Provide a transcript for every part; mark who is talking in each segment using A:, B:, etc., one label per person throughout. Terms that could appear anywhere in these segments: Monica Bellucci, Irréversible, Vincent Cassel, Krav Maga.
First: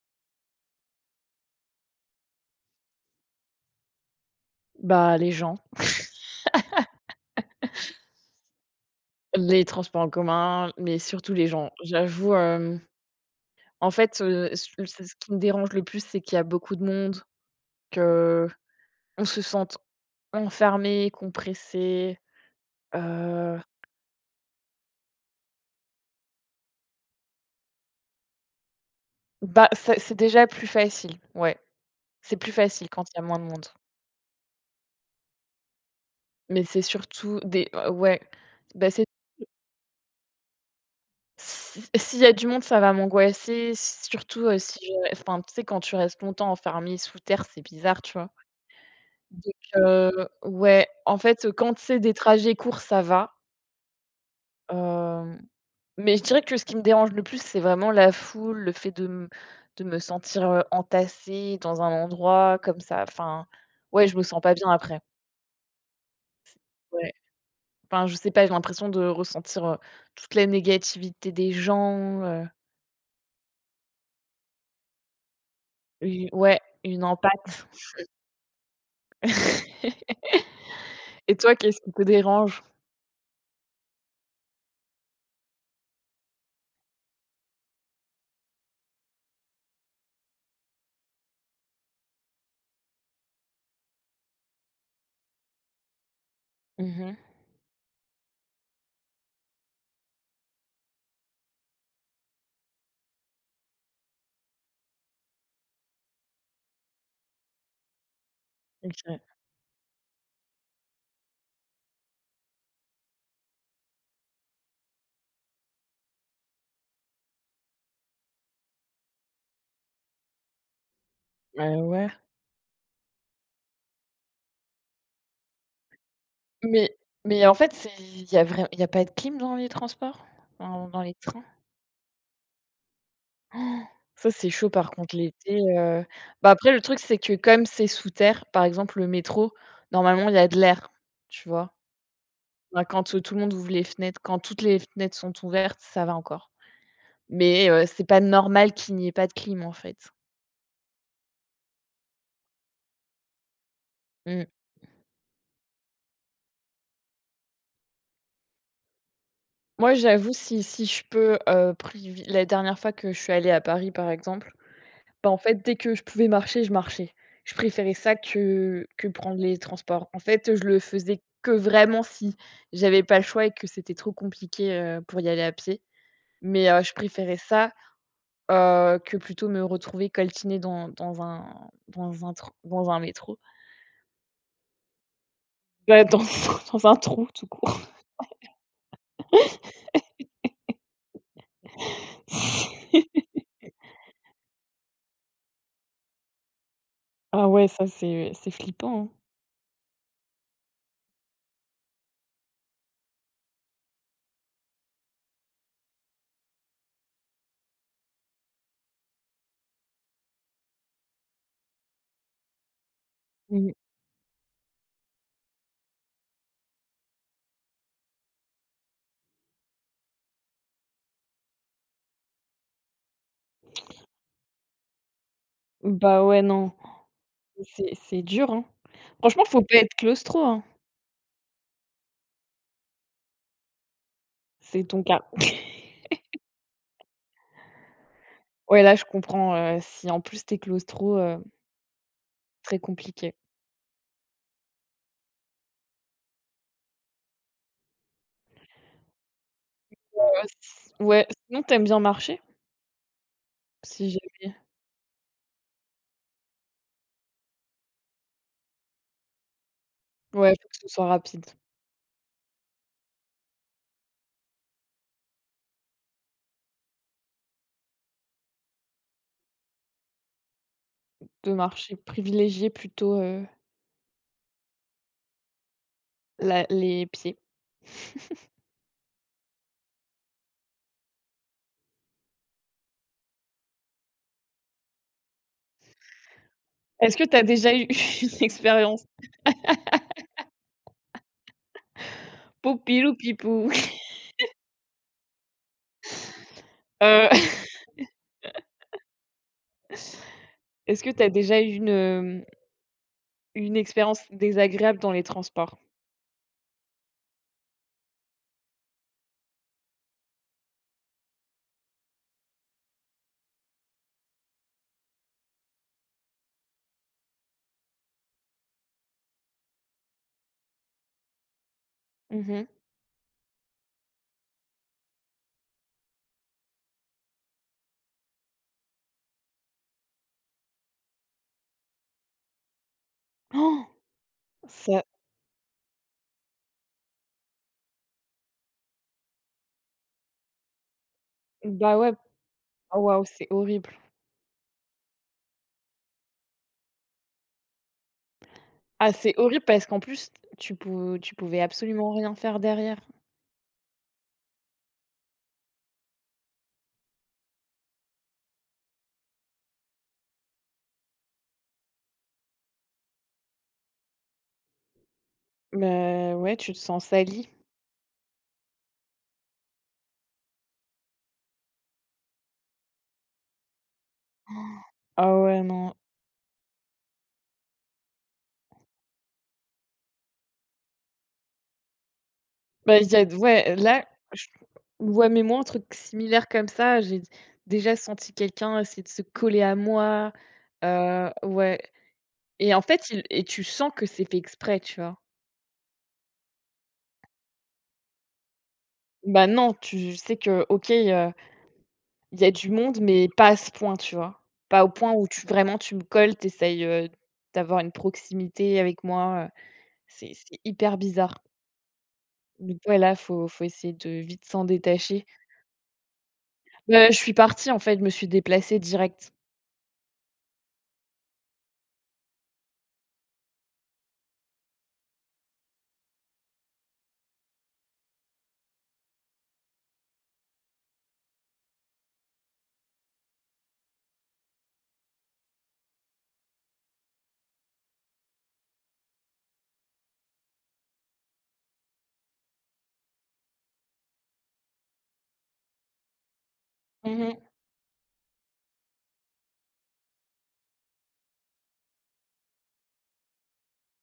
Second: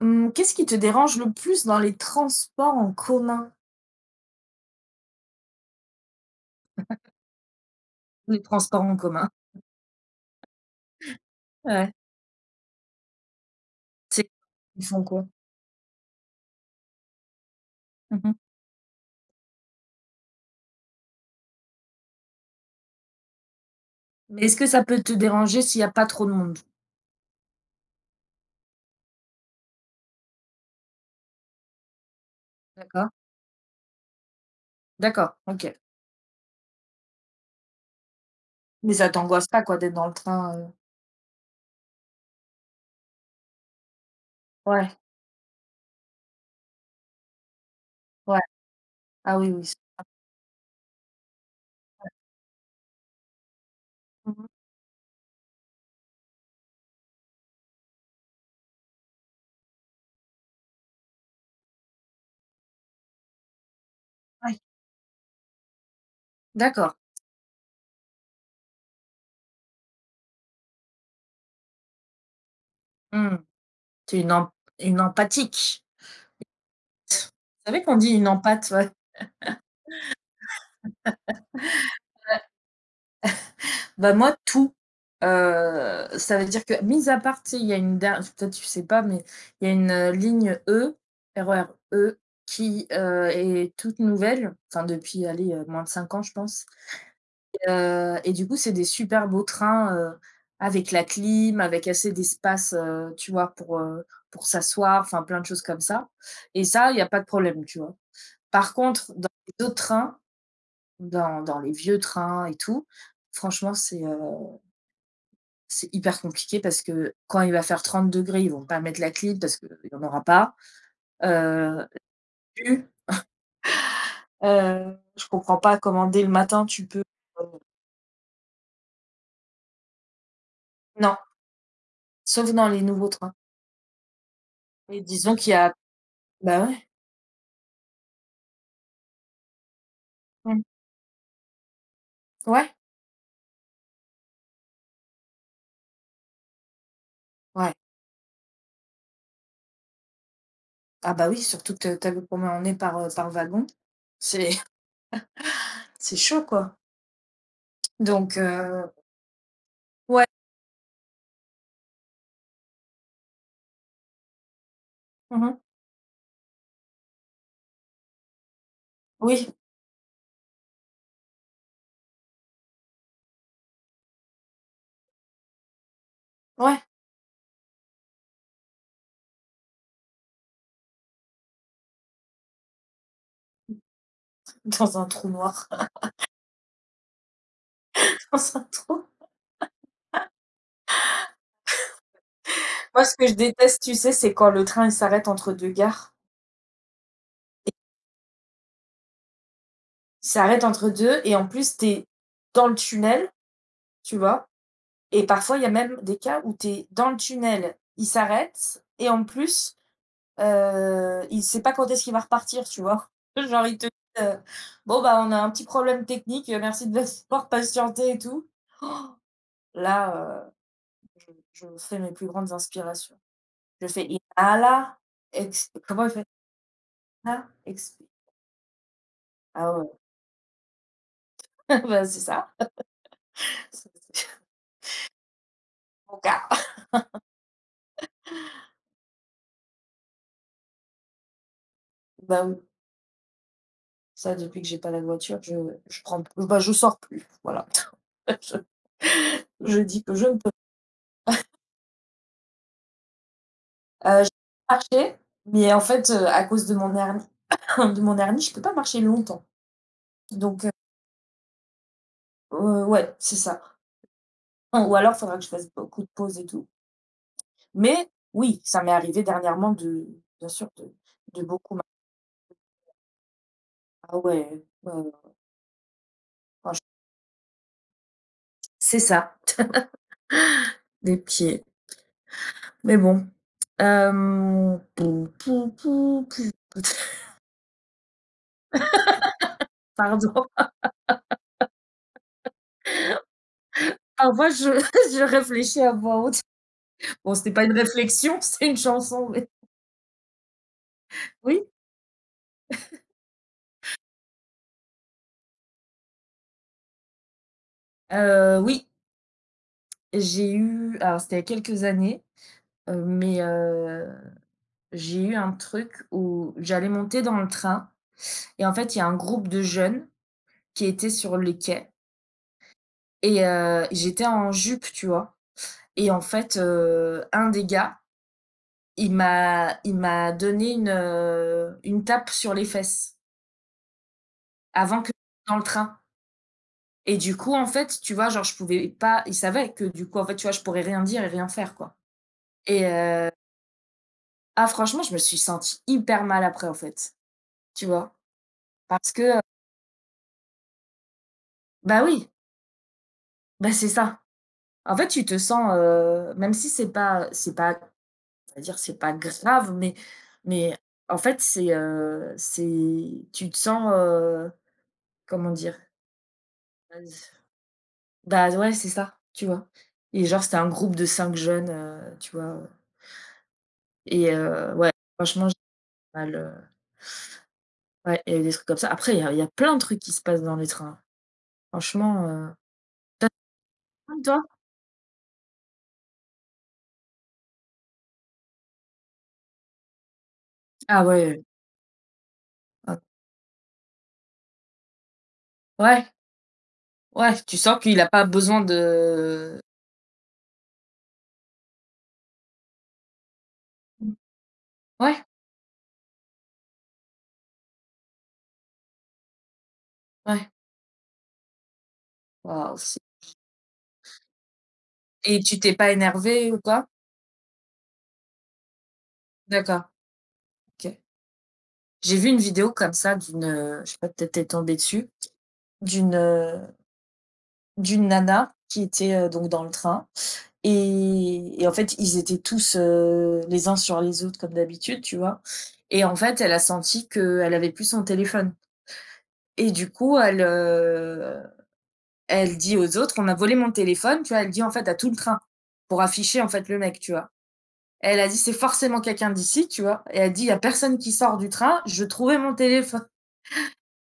A: Mmh, qu'est-ce qui te dérange le plus dans les transports en commun?
B: Bah, les gens,
A: Les transports en commun,
B: les transports en commun, mais surtout les gens.
A: ouais.
B: J'avoue, en fait,
A: C'est
B: ce
A: Ils font
B: ce ce
A: quoi?
B: qui me dérange le plus, c'est qu'il y a beaucoup de monde,
A: Mmh.
B: que on se sente enfermé, compressé, heu,
A: Mais est-ce que ça peut te déranger s'il y a pas trop de monde?
B: Bah, c'est déjà plus facile, ouais. C'est plus facile quand
A: D'accord,
B: il y a moins de monde.
A: d'accord, OK.
B: Mais c'est surtout des ouais, bah,
A: Mais
B: c'est
A: ça t'angoisse pas quoi d'être dans le train?
B: si s'il y a du monde, ça va m'angoisser, surtout, si
A: Ouais,
B: je enfin, tu sais, quand tu restes longtemps enfermé sous terre, c'est bizarre, tu vois?
A: ouais. Ah oui,
B: Donc,
A: oui. s
B: ouais, en fait, quand c'est des trajets courts, ça va,
A: Mmh.
B: hem, mais je dirais que ce qui me dérange le plus, c'est vraiment la foule, le fait de me sentir, entassée dans un endroit comme ça, enfin, ouais, je me sens pas
A: Ouais,
B: bien après.
A: d'accord.
B: Ouais, enfin, je sais pas, j'ai l'impression de ressentir, toute la négativité des gens,
A: Mmh. Tu es une empathique.
B: u ouais, une empâte.
A: Vous savez qu'on dit une empathe, ouais?
B: Et toi, qu'est-ce qui te dérange?
A: Bah, moi, tout. Ça veut dire que, mis à part, tu sais, il y a une dernière peut-être tu sais pas, mais il y a une, ligne E, R O R E, qui, est toute nouvelle, enfin depuis, allez, moins de 5 ans, je pense.
B: Mmh.
A: Et du coup, c'est des super beaux trains, avec la clim, avec assez d'espace, tu vois, pour s'asseoir, enfin plein de choses comme ça, et ça, il y a pas de problème, tu vois? Par contre,
B: OK.
A: dans les autres trains, dans les vieux trains et tout, franchement, c'est hyper compliqué parce que quand il va faire 30 degrés, ils vont pas mettre la clim parce qu'il y en aura pas.
B: Bah,
A: Heu,
B: ouais.
A: tu, je comprends pas comment dès le matin tu
B: Mais
A: peux,
B: mais
A: heu
B: en fait, c'est il y a pas de clim dans les transports? Dans les
A: non,
B: trains?
A: sauf dans les nouveaux trains.
B: Ça, c'est chaud par
A: Et
B: contre
A: disons qu'il y
B: l'été.
A: a
B: Bah,
A: bah,
B: après le
A: ouais,
B: truc, c'est que comme c'est sous terre, par exemple le métro, normalement il y a de
A: mmh,
B: l'air, tu vois?
A: ouais,
B: Bah, quand, tout le monde ouvre les fenêtres, quand toutes les fenêtres sont ouvertes, ça va encore. Mais,
A: ouais.
B: c'est pas normal qu'il n'y ait pas de clim en fait.
A: Ah bah, oui, surtout que tu vu combien on est par wagon.
B: Mmh.
A: C'est c'est chaud, quoi. Donc
B: Moi,
A: ouais,
B: j'avoue, si je peux, privi la dernière fois que je suis allée à Paris, par exemple, bah, en fait,
A: mmh
B: dès que je pouvais marcher, je marchais. Je préférais ça que prendre
A: oui,
B: les transports. En fait, je le faisais que vraiment si j'avais pas le choix et que c'était trop compliqué, pour y aller à pied. Mais,
A: ouais,
B: je préférais ça, que plutôt me retrouver coltinée dans un métro.
A: dans un trou noir,
B: Bah, dans dans un trou tout court.
A: dans un trou. Moi, ce que je déteste, tu sais, c'est quand le train il s'arrête entre 2 gares.
B: Ah ouais, ça c'est flippant, hein.
A: Ça arrête entre 2 et en plus, tu es dans le tunnel, tu vois? Et parfois, il y a même des cas où tu es dans le tunnel, il s'arrête et en plus, il sait pas quand est-ce qu'il va repartir, tu vois? Genre,
B: Mmh.
A: ils te disent: «Bon, bah, on a un petit problème technique, merci de avoir patienté et tout». Là, je fais mes plus grandes inspirations. Je fais inhala, ex comment il
B: Bah,
A: fait
B: ouais, non,
A: ça?
B: c'est
A: Ex
B: c'est dur, hein. Franchement, faut
A: Ah
B: pas
A: ouais,
B: être claustro, hein.
A: bah, c'est ça. C'est
B: C'est ton cas.
A: mon cas.
B: Ouais, là, je comprends, si en plus t'es es claustro,
A: Bah, oui.
B: très compliqué.
A: Ça, depuis que j'ai pas la voiture, je prends plus bah, je sors plus, voilà. Je je dis que je ne
B: Heu,
A: peux
B: s ouais, sinon t'aimes bien marcher? Si
A: je
B: jamais?
A: marcher, mais en fait, à cause de mon hernie de mon hernie, je peux pas marcher longtemps.
B: Ouais,
A: Donc,
B: faut que ce soit rapide.
A: ouais, c'est ça. Enfin, ou alors, faudra que je fasse beaucoup de pauses et tout. Mais oui, ça m'est arrivé dernièrement de bien sûr, de
B: De
A: beaucoup mar,
B: marcher, privilégier plutôt,
A: ah ouais, ouais, ouais,
B: la
A: franch
B: les pieds.
A: c'est ça, des pieds. Mais bon, pou pou pou pou
B: Est-ce que t'as déjà eu une expérience
A: pardon.
B: poupilou pipou?
A: Parfois, je je réfléchis à voix haute.
B: Heu,
A: Bon, c'était pas une réflexion, c'était une chanson, mais
B: Est-ce que t'as déjà
A: oui,
B: eu une expérience désagréable dans les transports?
A: heu, oui, j'ai eu, alors c'était il y a quelques années, mais j'ai eu un truc où j'allais monter dans le train et en fait, il y a un groupe de jeunes qui étaient sur les quais,
B: Mmh mh.
A: et j'étais en jupe, tu vois? Et en fait, un des gars, il m'a donné une tape sur les fesses, avant
B: Ça
A: que dans le train. Et du coup, en fait, tu vois, genre, je pouvais pas, il savait que du coup, en fait, tu vois, je pourrais rien dire et rien faire, quoi.
B: bah, ouais.
A: Et
B: Oh waouh, c'est horrible.
A: ah franchement, je me suis sentie hyper mal après, en fait, tu vois?
B: Ah,
A: Parce
B: c'est
A: que,
B: horrible parce qu'en plus, tu pouvais
A: bah
B: absolument
A: oui,
B: rien faire derrière.
A: bah, c'est ça. En fait, tu te sens, même si c'est pas c'est à dire, c'est pas grave, mais en fait, c'est tu te sens, comment dire?
B: Bah, ouais, tu te sens sali.
A: Bah, ouais, c'est ça, tu vois? Et genre, c'était un groupe de 5 jeunes, tu vois? Et ouais,
B: Ah
A: franchement, j'ai
B: ouais, non.
A: mal. Ouais, il y a eu des trucs comme ça. Après, il y a plein de trucs qui se passent dans les trains. Franchement,
B: Bah, il y a ouais, là,
A: même toi?
B: je ouais, mais moi, un truc similaire comme ça, j'ai déjà senti quelqu'un essayer de se coller à moi,
A: Ah ouais, ouais.
B: ouais, et en
A: Ah
B: fait, il et tu sens que c'est fait exprès, tu vois?
A: ouais, ouais, tu sens qu'il a pas besoin
B: Bah,
A: de
B: non, tu sais que OK, il y a du monde, mais pas à ce point,
A: mmh,
B: tu vois? Pas au point
A: ouais,
B: où tu vraiment, tu me colles, t'essayes, d'avoir une proximité avec moi, c'est
A: ouais.
B: c'est hyper bizarre.
A: Waouh,
B: Donc ouais,
A: c'est
B: là, faut essayer de vite s'en détacher.
A: et tu t'es pas énervée ou quoi?
B: Bah, je suis partie, en fait, je me suis déplacée direct.
A: D'accord, OK. J'ai vu une vidéo comme ça d'une, je sais pas, peut-être tu es tombée dessus, d'une, d'une nana qui était, donc dans le train, et en fait, ils étaient tous, les uns sur les autres comme d'habitude, tu vois? Et en fait, elle a senti qu'elle avait plus son téléphone. Et du coup, elle dit aux autres: «On a volé mon téléphone», tu vois? Elle dit, en fait, à tout le train pour afficher, en fait, le mec, tu
B: Mmh
A: vois?
B: mh.
A: Elle a dit: «C'est forcément quelqu'un d'ici», tu vois? Et elle dit: «Il y a personne qui sort du train, je trouvais mon téléphone»,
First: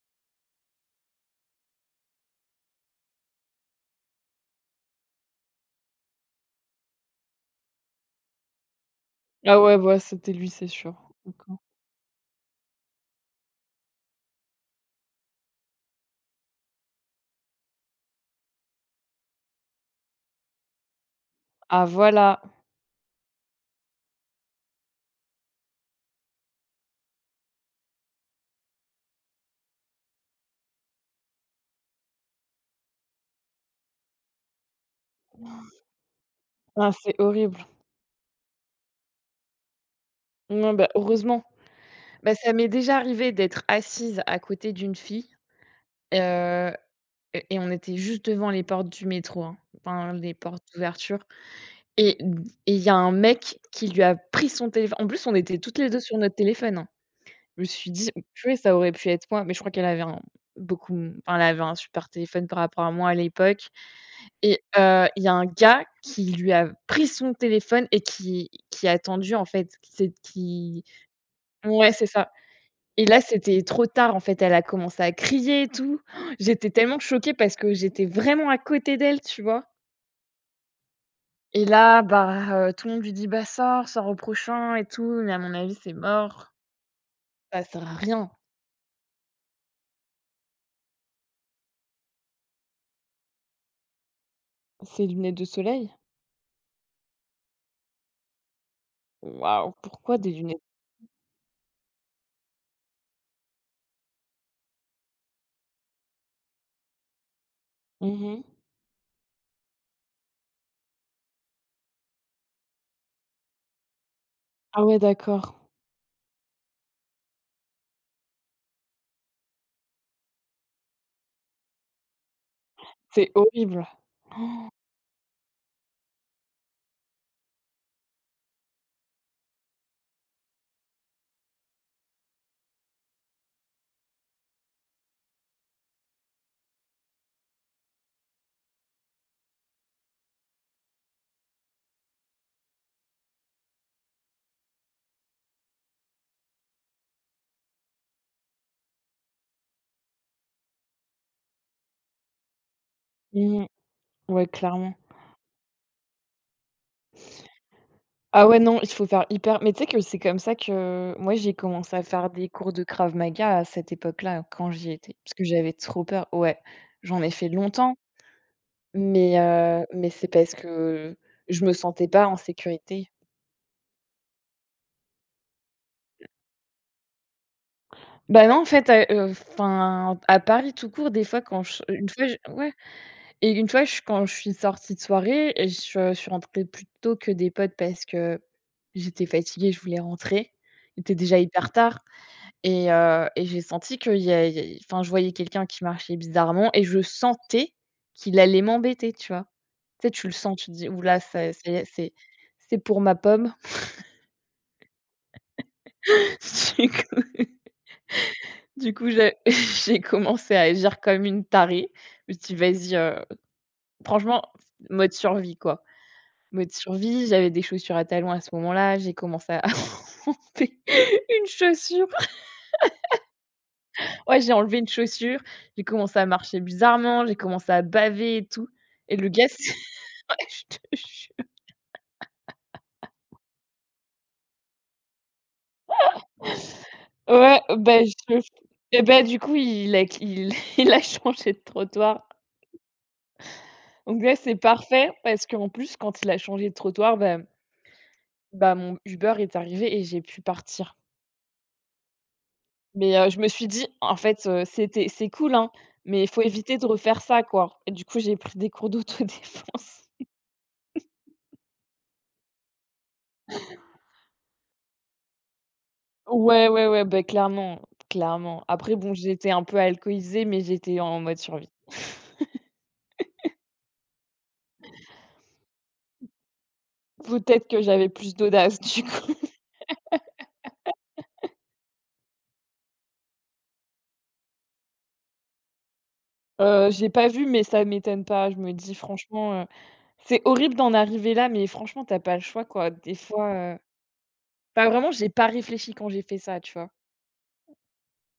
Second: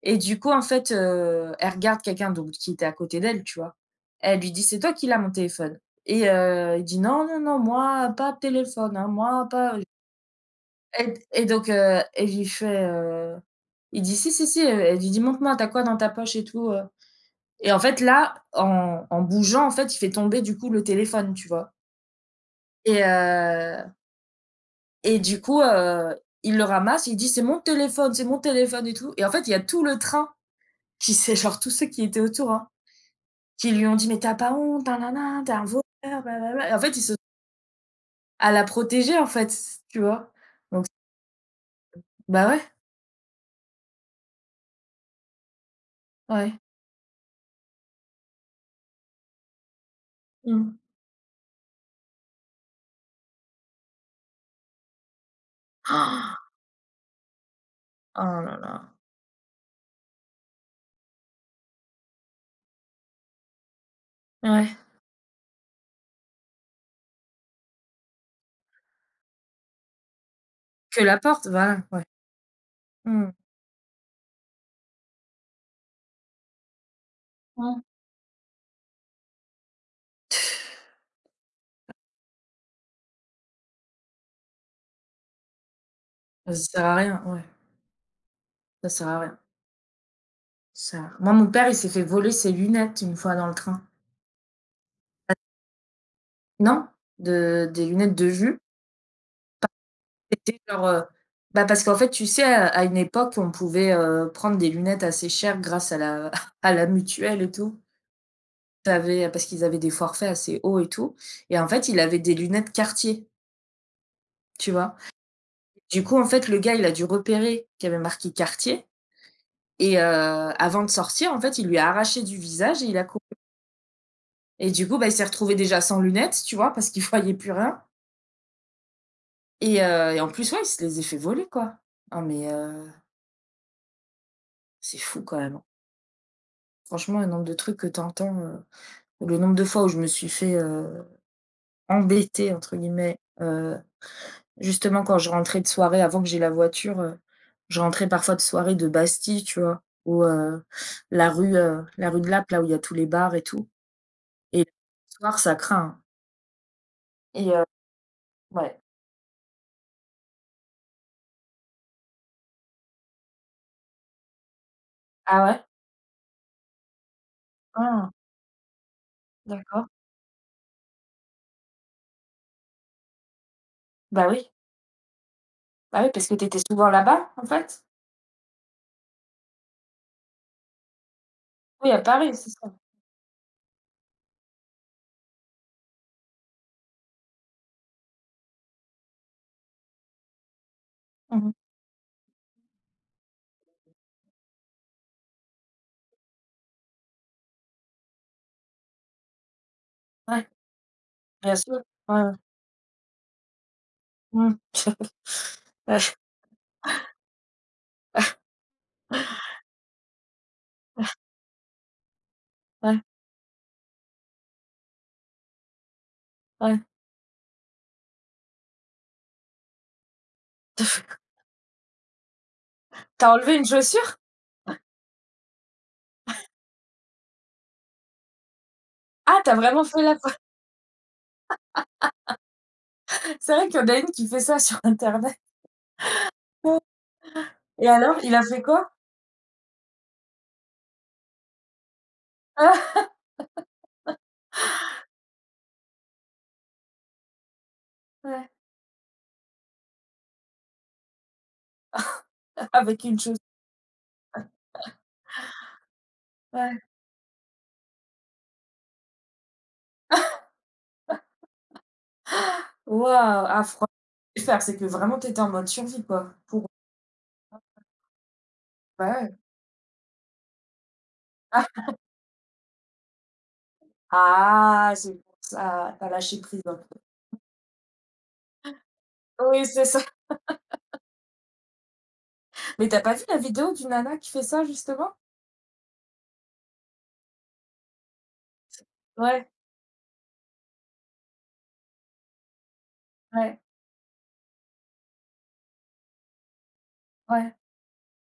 A: et du coup, en fait, elle regarde quelqu'un donc qui était à côté d'elle, tu vois? Elle lui dit: «C'est toi qui l'as mon téléphone», et il dit: «Non, non, non, moi, pas de téléphone, hein, moi,
B: Ah
A: pas»,
B: ouais, bah, c'était lui, c'est sûr.
A: et
B: D'accord.
A: donc elle lui fait, il dit: «Si, si, si», elle lui dit: «Montre-moi, t'as quoi dans ta poche et tout?» Et en fait, là, en, en bougeant, en fait, il fait tomber du coup le téléphone, tu vois.
B: Ah voilà!
A: Et, euh, et du coup, il le ramasse, il dit: «C'est mon téléphone, c'est mon téléphone» et tout. Et en fait, il y a tout le train qui c'est genre tous ceux qui étaient autour, hein, qui lui ont dit: «Mais t'as pas honte, nanana, t'es un voleur, blablabla». Et en
B: Ah,
A: fait, ils
B: c'est
A: se
B: horrible.
A: à la protéger en fait, tu vois.
B: Non,
A: Donc
B: bah, heureusement. Bah,
A: bah
B: ça
A: ouais,
B: m'est déjà arrivé d'être assise à côté d'une fille, heu,
A: ouais.
B: et on était juste devant les portes du métro, hein, enfin les portes
A: Mmh.
B: d'ouverture, et il y a un mec qui lui a pris son téléphone. En plus, on était toutes les 2 sur notre
A: Ah,
B: téléphone, hein. Je me suis dit:
A: oh
B: «Purée,
A: là
B: ça
A: là.
B: aurait pu être moi», mais je crois qu'elle avait un beaucoup m enfin, elle avait un super téléphone par rapport à moi à l'époque. Et,
A: Ouais.
B: il y a un gars qui lui a pris son téléphone et qui a attendu, en fait, c'est qui
A: Que la porte, voilà,
B: ouais,
A: ouais.
B: c'est ça. Et là,
A: Mmh.
B: c'était trop tard, en fait, elle a commencé à crier et tout. J'étais tellement choquée parce que
A: Mmh.
B: j'étais vraiment à côté d'elle, tu vois? Et là, bah, tout le monde lui dit: «Bah, sors, sors au prochain et tout», mais à mon avis, c'est mort.
A: Ça sert à rien, ouais.
B: Ça sert à rien.
A: Ça sert à rien. Ça, moi, mon père, il s'est fait voler ses lunettes une fois dans le train.
B: Ces
A: Ah,
B: lunettes de soleil?
A: non, de des lunettes de vue.
B: Waouh, pourquoi des
A: C'était
B: lunettes?
A: genre, bah, parce qu'en fait, tu sais, à une époque, on pouvait, prendre des lunettes assez chères grâce à la à la mutuelle et tout.
B: Mmh.
A: Tu avais, parce qu'ils avaient des forfaits assez hauts et tout, et en fait, il avait des lunettes Cartier, tu
B: Ah
A: vois?
B: ouais, d'accord.
A: Du coup, en fait, le gars, il a dû repérer qu'il y avait marqué Cartier, et avant de sortir, en fait, il lui a arraché du visage et il a coupé,
B: C'est horrible.
A: et du coup, bah, il s'est retrouvé déjà sans lunettes, tu vois? Parce qu'il voyait plus rien. Et en plus, ouais, il se les a fait voler, quoi. Non mais c'est fou quand même, hein. Franchement, le nombre de trucs que tu entends, le nombre de fois où je me suis fait, «embêter» entre guillemets, justement quand je rentrais de soirée avant que j'ai la voiture, je rentrais parfois de soirée de Bastille, tu vois? Ou la rue de Lappe, là où il y a tous les bars et
B: Mmh.
A: tout,
B: Ouais,
A: et le
B: clairement.
A: soir, ça craint, hein, et
B: Ah ouais, non,
A: ouais.
B: il faut faire hyper, mais tu sais que c'est comme ça que moi j'ai commencé à faire des cours de Krav Maga à cette époque-là, quand j'y étais, parce que
A: Ah ouais?
B: j'avais trop peur. Ouais, j'en ai fait longtemps,
A: Ah,
B: mais, heu,
A: d'accord.
B: mais c'est parce que je me sentais pas en sécurité.
A: Bah oui. Bah oui, parce que t'étais souvent là-bas, en fait?
B: Bah non, en fait, à enfin, à Paris tout court, des fois quand je
A: Oui, à
B: une fois
A: Paris,
B: je
A: c'est
B: ouais,
A: ça.
B: et une fois je quand je suis sortie de soirée, et je suis rentrée plus tôt que des potes parce que j'étais fatiguée, je voulais rentrer. Il était déjà
A: Mmh.
B: hyper tard. Et, j'ai senti qu'il y a y a enfin, je voyais quelqu'un qui marchait bizarrement et je sentais qu'il allait m'embêter, tu vois? Tu sais, tu le
A: Ouais.
B: sens, tu te dis: «Ouh là, ça
A: Bien
B: ça y
A: sûr.
B: est, c'est
A: Ouais, ouais.
B: c'est pour ma pomme».
A: Mmh. Ouais,
B: Du coup du coup, j'ai j'ai commencé à agir comme une tarée. Je me suis dit: «Vas-y»,
A: ouais,
B: franchement, mode survie, quoi. Mode
A: ouais.
B: survie, j'avais des chaussures à talons à ce moment-là, j'ai commencé à monter une chaussure.
A: Tu as enlevé une chaussure?
B: Ouais, j'ai enlevé une chaussure, j'ai commencé à marcher bizarrement, j'ai commencé à baver et tout, et le
A: Ah,
B: gars,
A: tu as
B: c'est
A: vraiment fait la fois,
B: je te jure.
A: c'est vrai qu'il y en a une qui fait ça sur internet,
B: Ouais,
A: et
B: bah,
A: alors, il
B: je
A: a fait quoi?
B: et bah, du coup, il a il il a changé de trottoir.
A: Ah!
B: Donc là, c'est parfait parce qu'en plus, quand il a changé de trottoir, bah
A: Ouais,
B: bah, mon Uber est arrivé et j'ai pu partir.
A: avec
B: Mais,
A: une chaussure.
B: je me suis dit: «En fait, c'est cool, hein, mais il faut éviter
A: Ouais.
B: de refaire ça, quoi», et du coup, j'ai pris des cours d'autodéfense.
A: Waouh! Ah fran faire, c'est que vraiment tu étais en mode survie, quoi,
B: Ouais,
A: pour
B: ouais, ouais, beh, clairement, clairement. Après bon,
A: bah, ouais.
B: j'étais un peu alcoolisée, mais j'étais en mode survie.
A: Ah, c'est pour ça, t'as lâché prise un peu.
B: Peut-être que j'avais plus d'audace du coup.
A: Oui, c'est ça. Mais t'as pas vu la vidéo d'une nana qui fait ça, justement?
B: J'ai pas vu, mais ça m'étonne pas. Je me dis
A: Ouais,
B: franchement, c'est horrible d'en arriver là, mais franchement, t'as pas le choix, quoi. Des
A: ouais,
B: fois, enfin vraiment, j'ai pas réfléchi quand j'ai fait ça, tu vois?
A: ouais.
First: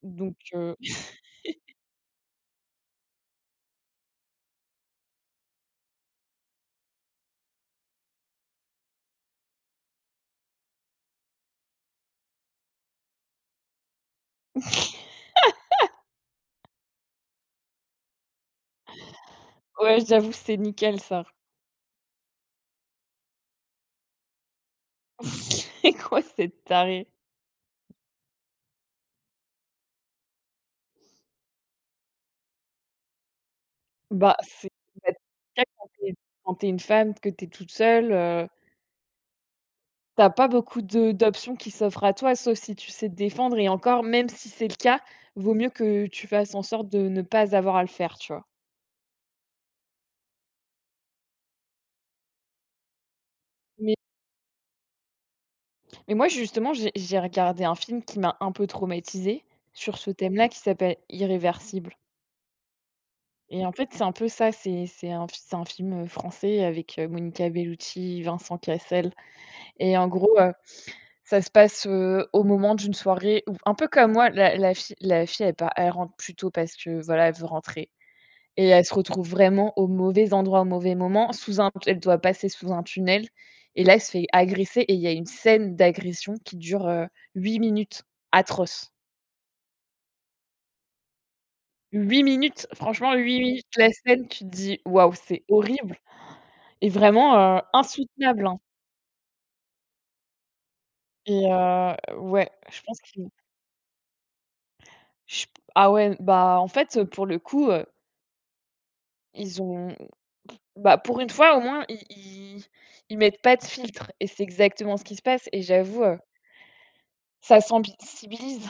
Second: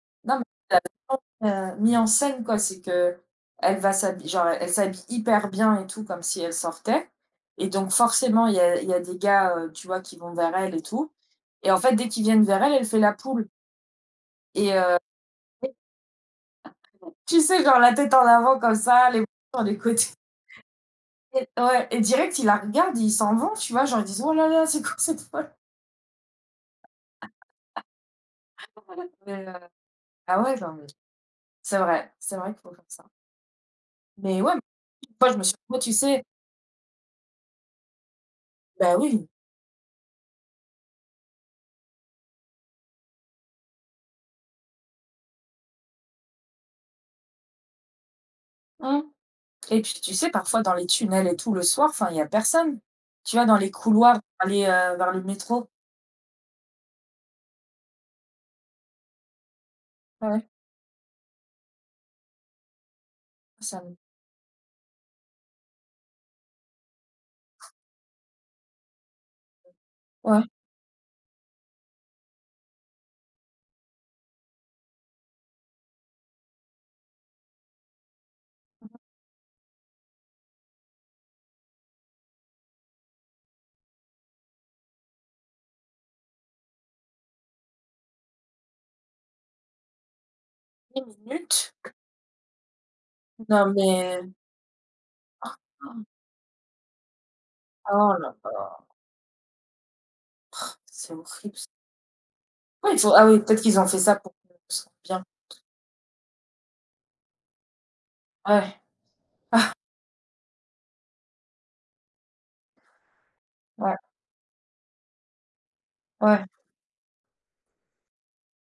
B: Donc,
A: Non mais Mis en scène quoi, c'est que elle va s'habiller, genre elle s'habille hyper bien et tout comme si elle sortait, et donc forcément il y a des gars, tu vois, qui vont vers elle et tout, et en fait dès qu'ils viennent vers elle, elle fait la poule, et tu sais, genre la tête en avant comme ça, les bras sur les
B: ouais,
A: côtés,
B: j'avoue, c'est nickel ça.
A: et ouais, et direct ils la regardent et ils s'en vont, tu vois? Genre ils disent: «Oh là là, c'est quoi cette folle?»
B: C'est quoi cette tarée?
A: Mais ah ouais, genre mais c'est vrai qu'il faut faire ça.
B: Bah,
A: Mais ouais,
B: bah,
A: moi je me suis retrouvée,
B: quand
A: tu
B: t'es
A: sais,
B: quand tu une femme, que t'es toute seule,
A: bah oui.
B: t'as pas beaucoup de d'options qui s'offrent à toi, sauf si tu sais te défendre, et encore, même si c'est le cas, vaut mieux que tu fasses en sorte de ne pas avoir à le faire, tu vois?
A: Mmh. Et puis, tu sais, parfois dans les tunnels et tout, le soir, enfin, il y a personne. Tu vas dans les
B: Mais
A: couloirs pour aller, vers le métro.
B: mais moi, justement, j'ai regardé un film qui m'a un peu traumatisée sur ce
A: Ouais,
B: thème-là, qui s'appelle Irréversible, et en
A: ça
B: fait,
A: me
B: c'est un peu ça, c'est un film, français, avec, Monica Bellucci, Vincent Cassel, et en gros,
A: ouais,
B: ça se passe, au moment d'une soirée où, un peu comme moi, la fille, elle rentre plus tôt parce que, voilà, elle veut rentrer. Et elle se retrouve vraiment au mauvais endroit, au mauvais moment, sous un elle doit passer sous un tunnel, et là, elle se fait agresser, et il y a une scène d'agression qui dure, 8 minutes, atroce.
A: 10 minutes.
B: 8 minutes, franchement 8 minutes
A: Non,
B: la
A: mais
B: scène, tu te dis: «Waouh, c'est horrible», et vraiment,
A: oh là
B: insoutenable, hein.
A: là, c'est
B: Et,
A: horrible ça.
B: ouais, je
A: Ouais, il
B: pense
A: faut ah
B: qu'ils
A: oui, peut-être qu'ils ont fait ça pour qu'on se sente bien.
B: je ah ouais, bah, en fait, pour le coup,
A: Ouais,
B: ils ont bah, pour une fois, au moins, ils mettent pas de
A: ouais,
B: filtre et c'est exactement ce qui se passe, et j'avoue,
A: ouais.
B: ça sensibilise.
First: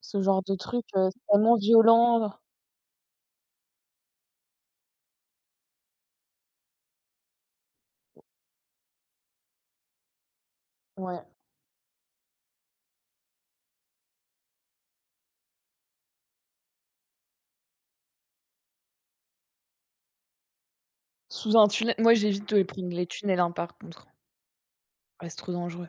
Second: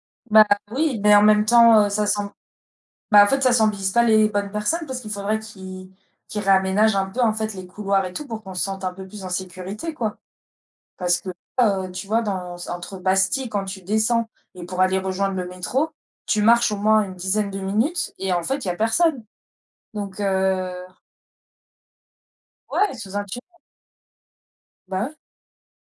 B: Ce genre
A: Bah,
B: de truc,
A: oui, mais
B: c'est
A: en même
B: tellement
A: temps, ça sent
B: violent.
A: bah, en fait, ça sensibilise pas les bonnes personnes parce qu'il faudrait qu'ils réaménagent un peu, en fait, les couloirs et tout, pour qu'on se sente un peu plus en sécurité, quoi. Parce
B: Ouais,
A: que là, tu vois, dans entre Bastille, quand tu descends et pour aller rejoindre le métro, tu marches au moins une dizaine de minutes et en fait, il y a personne. Donc
B: sous un tunnel moi j'évite de prendre
A: ouais,
B: les
A: sous un
B: tunnels,
A: tunnel,
B: hein, par contre.
A: bah, ouais.
B: Ah, c'est trop dangereux.